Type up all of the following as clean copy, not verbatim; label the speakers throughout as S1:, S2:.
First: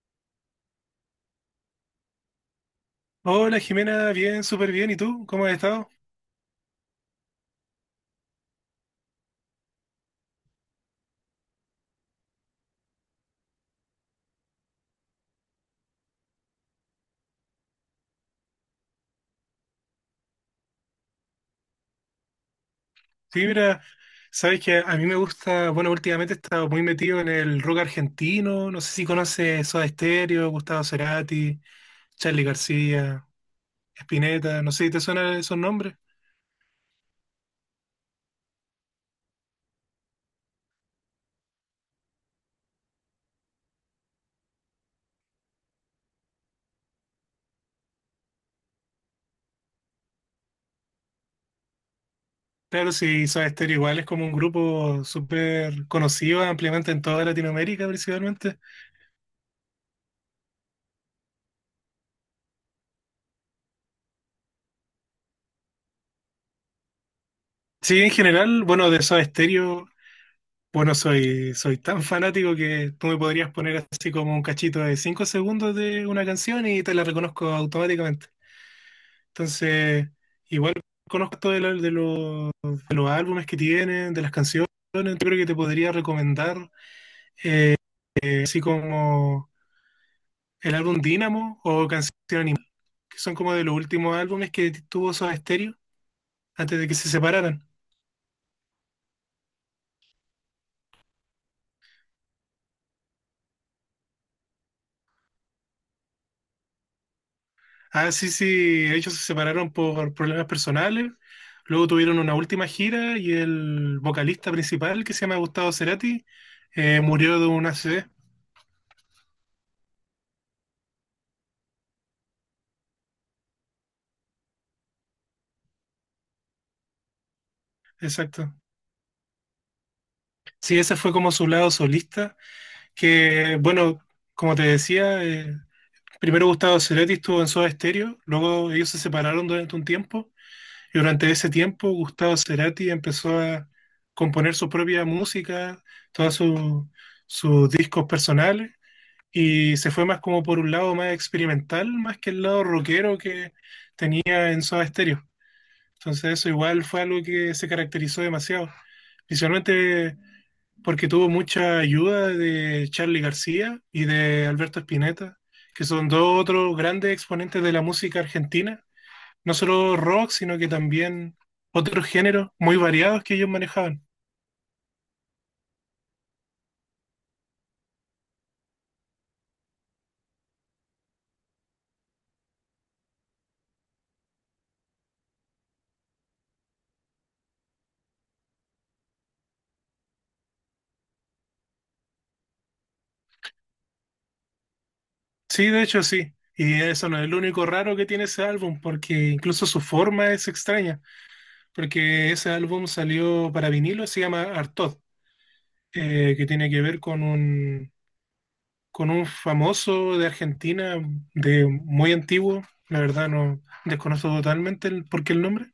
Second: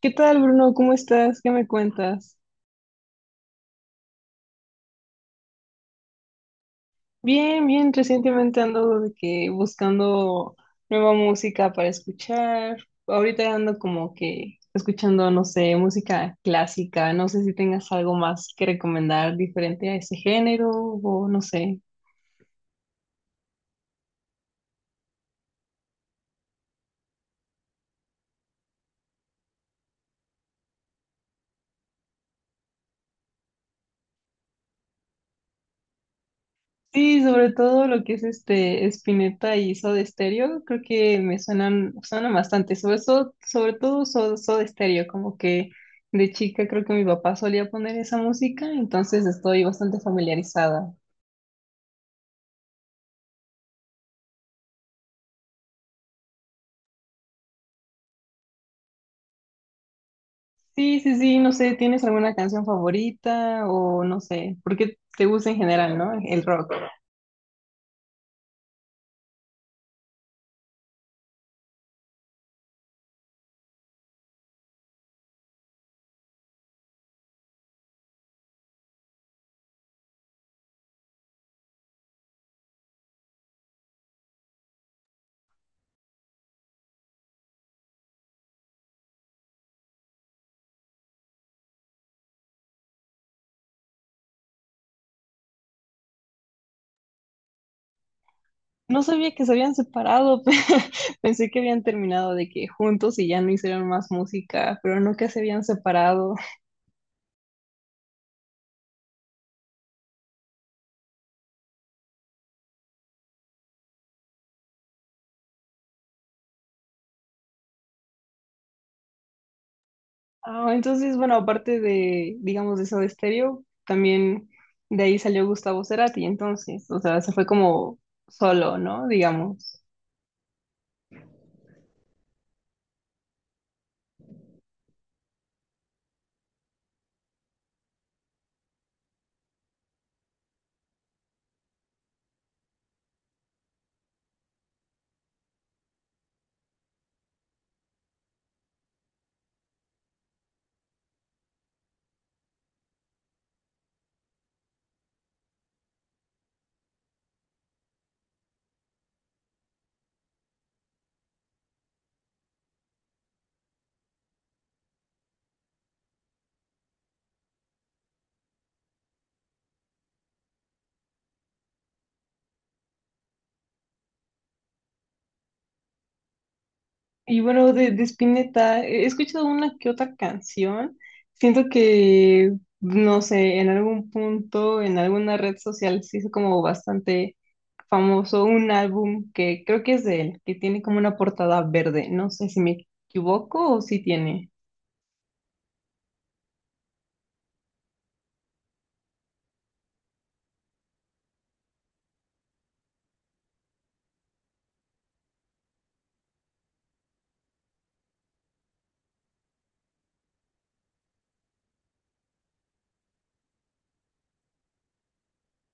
S1: ¿Qué tal, Bruno? ¿Cómo estás? ¿Qué me cuentas?
S2: Hola Jimena, bien, súper bien. ¿Y tú? ¿Cómo has estado?
S1: Bien, bien. Recientemente ando de que buscando nueva música para escuchar. Ahorita ando como que escuchando, no sé, música clásica. No sé si tengas algo más que recomendar diferente a ese género o no sé.
S2: Sí, mira, sabes que a mí me gusta, bueno, últimamente he estado muy metido en el rock argentino. No sé si conoces Soda Stereo, Gustavo Cerati, Charly García, Spinetta, no sé si te suenan esos nombres.
S1: Sí, sobre todo lo que es este Spinetta y Soda Stereo, creo que me suenan bastante, sobre todo Soda Stereo, como que de chica creo que mi papá solía poner esa música, entonces estoy bastante familiarizada.
S2: Claro, sí, Soda Stereo igual es como un grupo súper conocido ampliamente en toda Latinoamérica principalmente.
S1: Sí, sí, sí, no sé, ¿tienes alguna canción favorita o no sé, porque te gusta en general, no? El rock.
S2: Sí, en general, bueno, de Soda Stereo. Bueno, soy tan fanático que tú me podrías poner así como un cachito de 5 segundos de una canción y te la reconozco automáticamente. Entonces, igual conozco todo de los álbumes que tienen, de las canciones. Yo creo que te podría recomendar así como el álbum Dynamo o Canción Animal, que son como de los últimos álbumes que tuvo Soda Stereo antes de que se separaran.
S1: No sabía que se habían separado. Pensé que habían terminado de que juntos y ya no hicieron más música, pero no que se habían separado.
S2: Ah, sí, sí, ellos se separaron por problemas personales. Luego tuvieron una última gira y el vocalista principal, que se llama Gustavo Cerati, murió de un ACV.
S1: Ah, entonces, bueno, aparte de, digamos, de Soda Stereo, también de ahí salió Gustavo Cerati, entonces, o sea, se fue como
S2: Exacto.
S1: solo, ¿no? Digamos.
S2: Sí, ese fue como su lado solista, que, bueno, como te decía, primero Gustavo Cerati estuvo en Soda Stereo, luego ellos se separaron durante un tiempo, y durante ese tiempo Gustavo Cerati empezó a componer su propia música, todos sus discos personales. Y se fue más como por un lado más experimental, más que el lado rockero que tenía en Soda Stereo. Entonces eso igual fue algo que se caracterizó demasiado, principalmente porque tuvo mucha ayuda de Charly García y de Alberto Spinetta, que son dos otros grandes exponentes de la música argentina, no solo rock, sino que también otros géneros muy variados que ellos manejaban.
S1: Y bueno, de Spinetta, he escuchado una que otra canción. Siento que, no sé, en algún punto, en alguna red social se hizo como bastante famoso un álbum que creo que es de él, que tiene como una portada verde. No sé si me equivoco o si tiene.
S2: Sí, de hecho sí. Y eso no es lo único raro que tiene ese álbum, porque incluso su forma es extraña. Porque ese álbum salió para vinilo, se llama Artod, que tiene que ver con con un famoso de Argentina, de muy antiguo, la verdad no desconozco totalmente el, por qué el nombre,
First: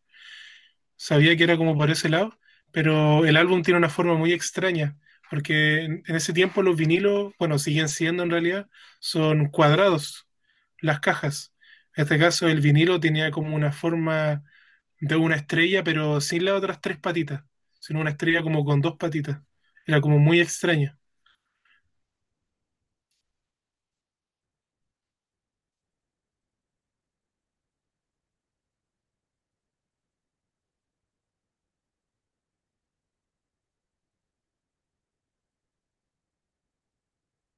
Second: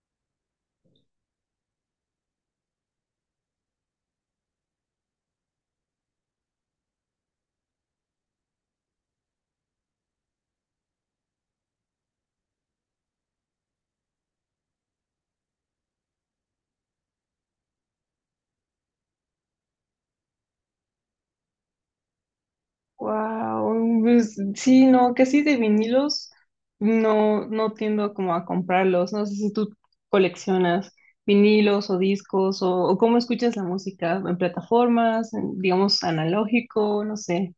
S2: sabía que era como por ese lado, pero el álbum tiene una forma muy extraña, porque en ese tiempo los vinilos, bueno, siguen siendo en realidad, son cuadrados las cajas. En este caso el vinilo tenía como una forma de una estrella, pero sin las otras tres patitas, sino una estrella como con dos patitas. Era como muy extraña.
S1: Wow, pues, sí, no, casi de vinilos no, no tiendo como a comprarlos. No sé si tú coleccionas vinilos o discos o cómo escuchas la música en plataformas, en, digamos analógico, no sé.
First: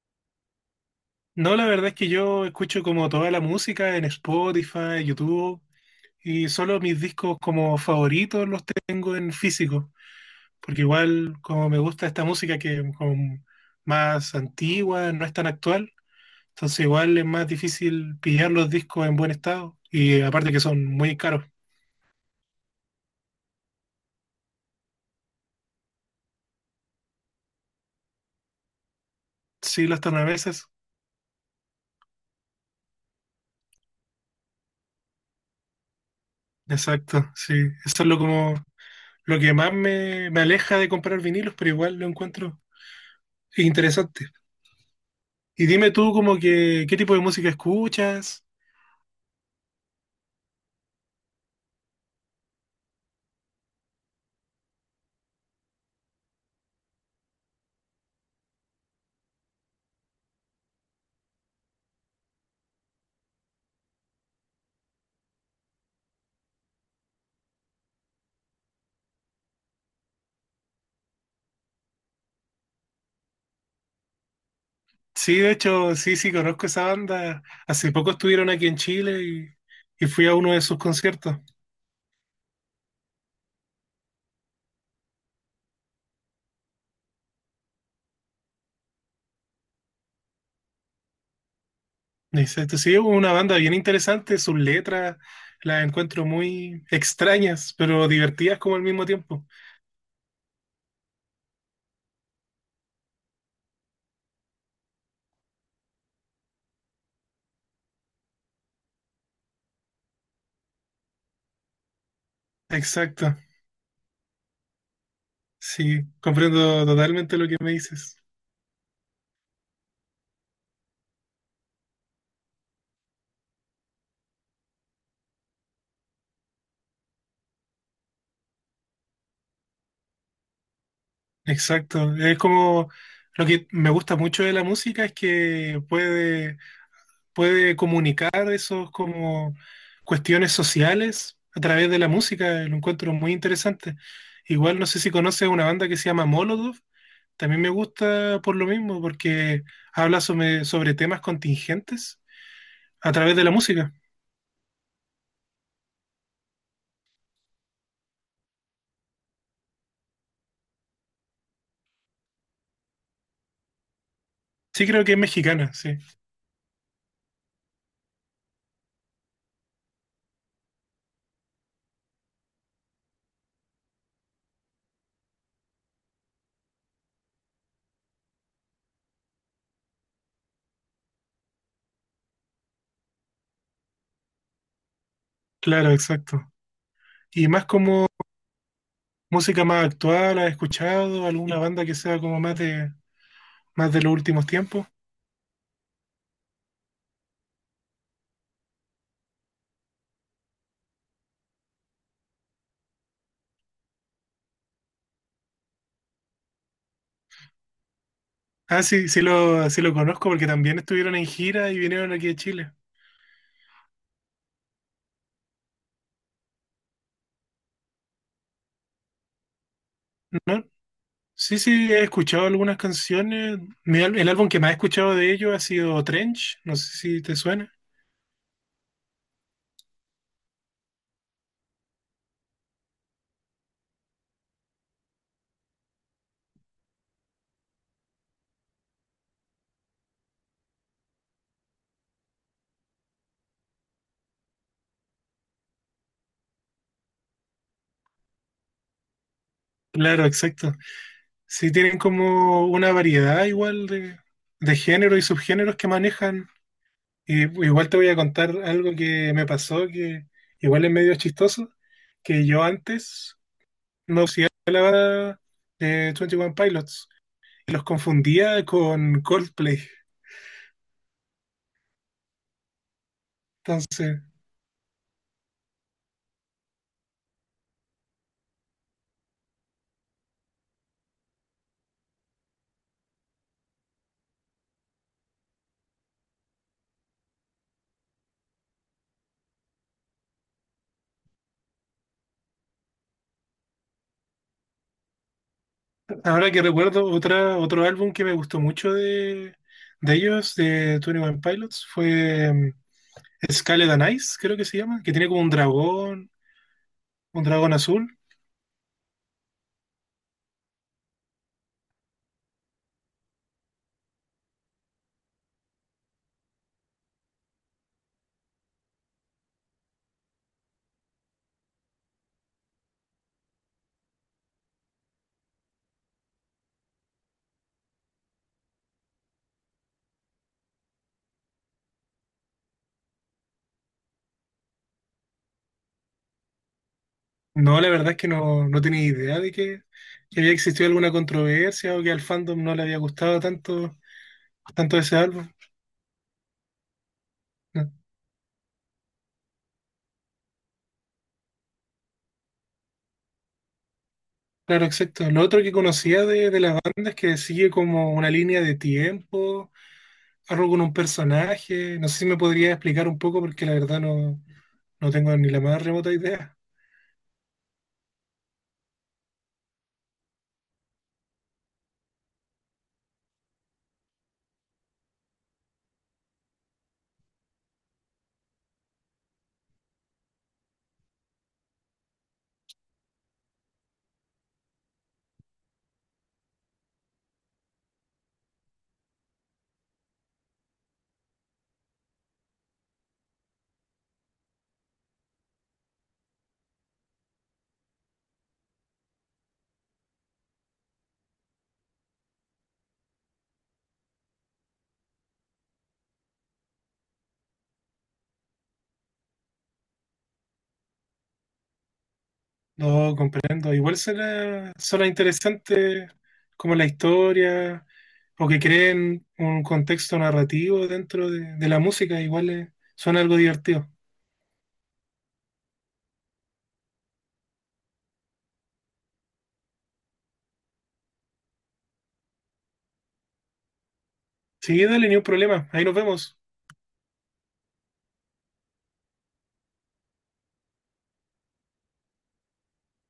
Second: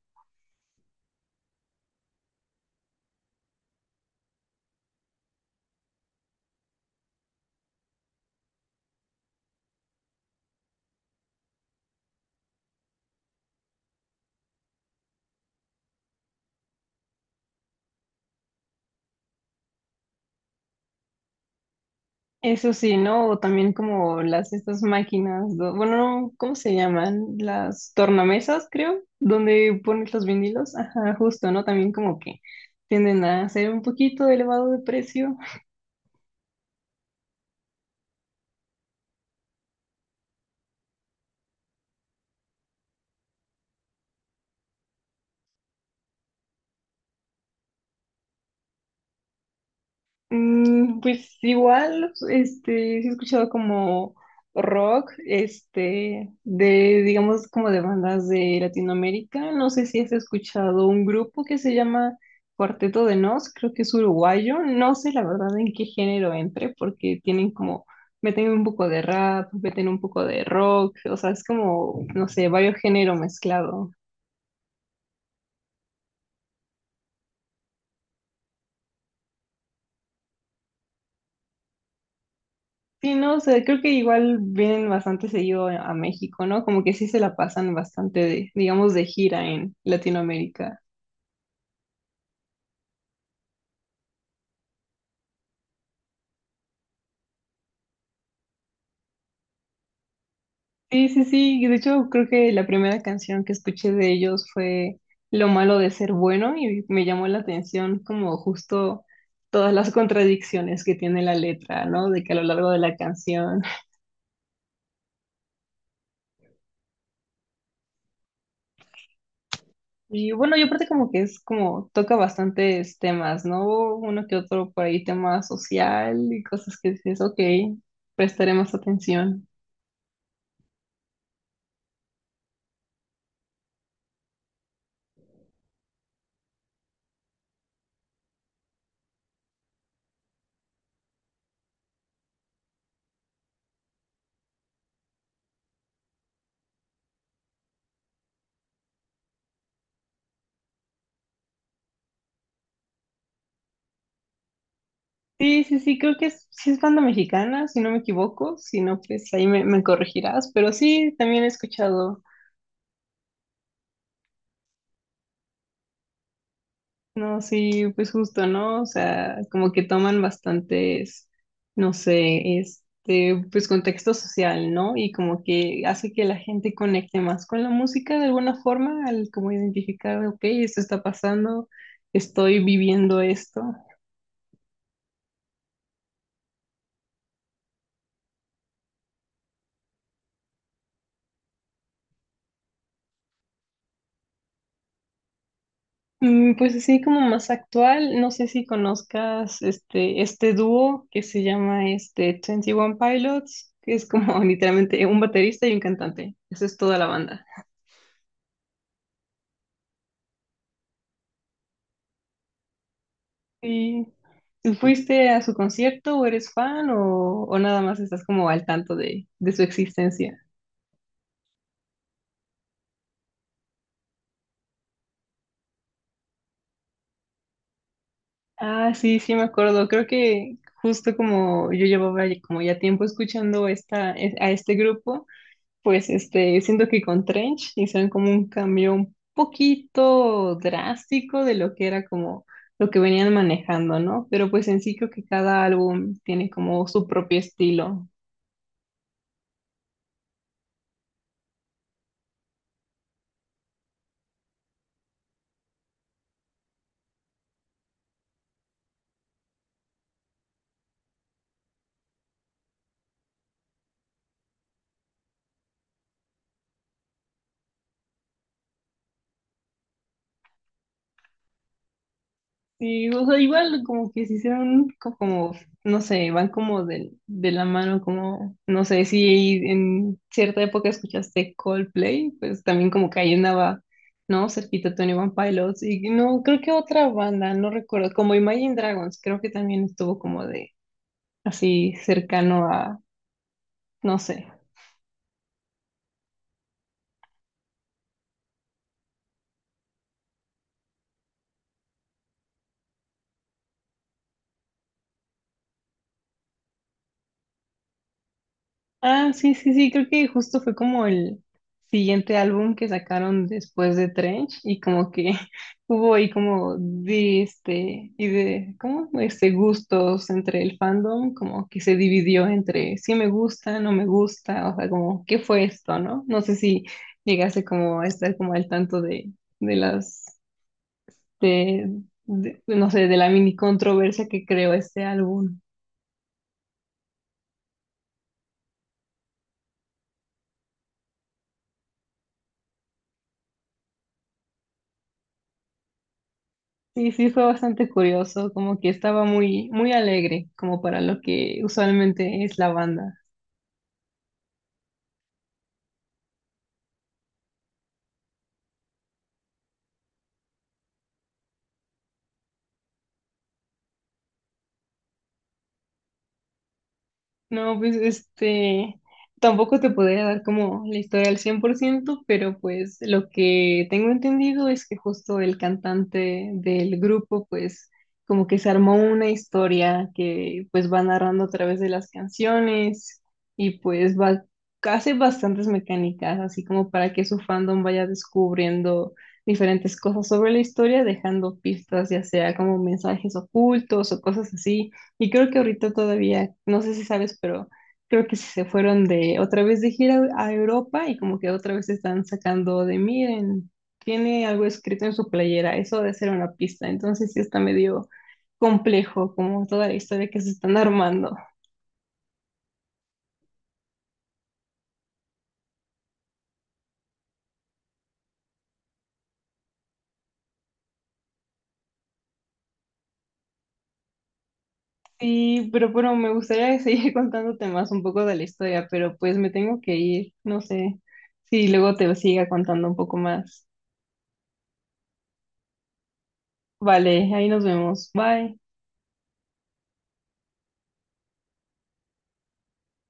S2: No, la verdad es que yo escucho como toda la música en Spotify, YouTube, y solo mis discos como favoritos los tengo en físico, porque igual como me gusta esta música que es como más antigua, no es tan actual, entonces igual es más difícil pillar los discos en buen estado, y aparte que son muy caros.
S1: Eso sí, ¿no? O también como las estas máquinas, bueno, no, ¿cómo se llaman? Las tornamesas, creo, donde
S2: Sí, los
S1: pones los
S2: tornaveses.
S1: vinilos. Ajá, justo, ¿no? También como que tienden a ser un poquito elevado de precio.
S2: Exacto, sí. Eso es lo como lo que más me aleja de comprar vinilos, pero igual lo encuentro interesante. Y dime tú como que, ¿qué tipo de música escuchas?
S1: Mm, pues igual, este, sí he escuchado como rock, este, de, digamos, como de bandas de Latinoamérica. No sé si has escuchado un grupo que se llama Cuarteto de Nos, creo que es uruguayo. No sé la verdad en qué género entre, porque tienen como, meten un poco de rap, meten un poco de rock, o sea, es como, no sé, varios géneros mezclados.
S2: Sí, de hecho, sí, sí, conozco esa banda. Hace poco estuvieron aquí en Chile y fui a uno de sus conciertos.
S1: Sí, no, o sea, creo que igual vienen bastante seguido a México, ¿no? Como que sí se la pasan bastante de, digamos, de gira en Latinoamérica.
S2: Exacto, sí, es una banda bien interesante, sus letras las encuentro muy extrañas, pero divertidas como al mismo tiempo.
S1: Sí, sí, sí. Y de hecho, creo que la primera canción que escuché de ellos fue Lo malo de ser bueno y me llamó la atención como justo todas las contradicciones que tiene la letra, ¿no? De que a lo largo de la
S2: Exacto,
S1: canción.
S2: sí, comprendo totalmente lo que me dices.
S1: Y bueno, yo aparte como que es como toca bastantes temas, ¿no? Uno que otro por ahí, tema social y cosas que dices, ok, prestaré más atención.
S2: Exacto, es como lo que me gusta mucho de la música es que puede comunicar esos como cuestiones sociales a través de la música, lo encuentro muy interesante. Igual no sé si conoces una banda que se llama Molotov, también me gusta por lo mismo, porque habla sobre temas contingentes a través de la música.
S1: Sí, sí, sí, creo que es, sí es banda mexicana, si no me equivoco, si no, pues ahí me corregirás, pero sí, también he escuchado.
S2: Sí creo que es mexicana, sí,
S1: No, sí, pues justo, ¿no? O sea, como que toman bastantes, no sé, este, pues contexto social, ¿no? Y como que hace que la gente conecte más con la música de alguna forma, al como identificar, ok, esto está pasando, estoy viviendo esto.
S2: claro, exacto. Y más como música más actual, ¿has escuchado alguna banda que sea como más de más de los últimos tiempos?
S1: Mm, pues así como más actual, no sé si conozcas este, este dúo que se llama este 21 Pilots, que es como literalmente un baterista y un cantante. Esa es toda la banda.
S2: Ah, sí, sí lo conozco porque también estuvieron en gira y vinieron aquí a Chile.
S1: Sí. ¿Tú fuiste a su concierto o eres fan o nada más estás como al tanto de su existencia?
S2: Sí, sí, he escuchado algunas canciones. El álbum que más he escuchado de ellos ha sido Trench, no sé si te suena.
S1: Ah, sí, sí me acuerdo. Creo que justo como yo llevaba como ya tiempo escuchando a este grupo, pues este, siento que con Trench hicieron como un cambio un poquito drástico de lo que era como lo que venían manejando, ¿no? Pero pues en sí creo que cada álbum tiene como su propio estilo.
S2: Claro, exacto. Sí, tienen como una variedad igual de género y subgéneros que manejan. Y igual te voy a contar algo que me pasó, que igual es medio chistoso, que yo antes no conocía la banda de 21 Pilots. Los confundía con Coldplay.
S1: Sí, o sea, igual como
S2: Entonces,
S1: que si se hicieron como, no sé, van como de la mano, como, no sé, si en cierta época escuchaste Coldplay, pues también como que ahí andaba, ¿no? Cerquita Tony One Pilots y no, creo que otra banda, no recuerdo, como Imagine Dragons, creo que también estuvo como de así cercano a, no sé.
S2: ahora que recuerdo otro álbum que me gustó mucho de ellos, de Twenty One Pilots, fue Scarlet and Ice, creo que se llama, que tiene como un dragón azul.
S1: Ah, sí, sí, sí, creo que justo fue como el siguiente álbum que sacaron después de Trench y como que hubo ahí como de este y de ¿cómo? Este gustos entre el fandom, como que se dividió entre sí me gusta, no me gusta, o sea, como ¿qué fue esto, no? No sé si llegase como a estar como al tanto de las de, no sé, de la mini controversia que creó este álbum.
S2: No, la verdad es que no, no tenía idea que había existido alguna controversia o que al fandom no le había gustado tanto, tanto ese álbum.
S1: Sí, sí, fue bastante
S2: No,
S1: curioso, como que estaba muy, muy alegre, como para lo que usualmente es la banda.
S2: claro, exacto. Lo otro que conocía de la banda es que sigue como una línea de tiempo algo con un personaje. No sé si me podría explicar un poco porque la verdad no, no tengo ni la más remota idea.
S1: No, pues este, tampoco te podría dar como la historia al 100%, pero pues lo que tengo entendido es que justo el cantante del grupo pues como que se armó una historia que pues va narrando a través de las canciones y pues va, hace bastantes mecánicas, así como para que su fandom vaya descubriendo diferentes cosas sobre la historia, dejando pistas, ya sea como mensajes ocultos o cosas así. Y creo que ahorita todavía, no sé si sabes, pero creo que se fueron de otra vez de gira a Europa y como que otra vez están sacando de miren, tiene algo escrito en su playera, eso de ser una pista. Entonces sí está medio complejo como toda la historia que se están armando.
S2: No comprendo. Igual será, será interesante como la historia o que creen un contexto narrativo dentro de la música. Igual suena algo divertido.
S1: Sí, pero bueno, me gustaría seguir contándote más un poco de la historia, pero pues me tengo que ir, no sé si luego te siga contando un poco más.
S2: Sí, dale, ni un problema. Ahí nos vemos.
S1: Vale, ahí nos vemos. Bye.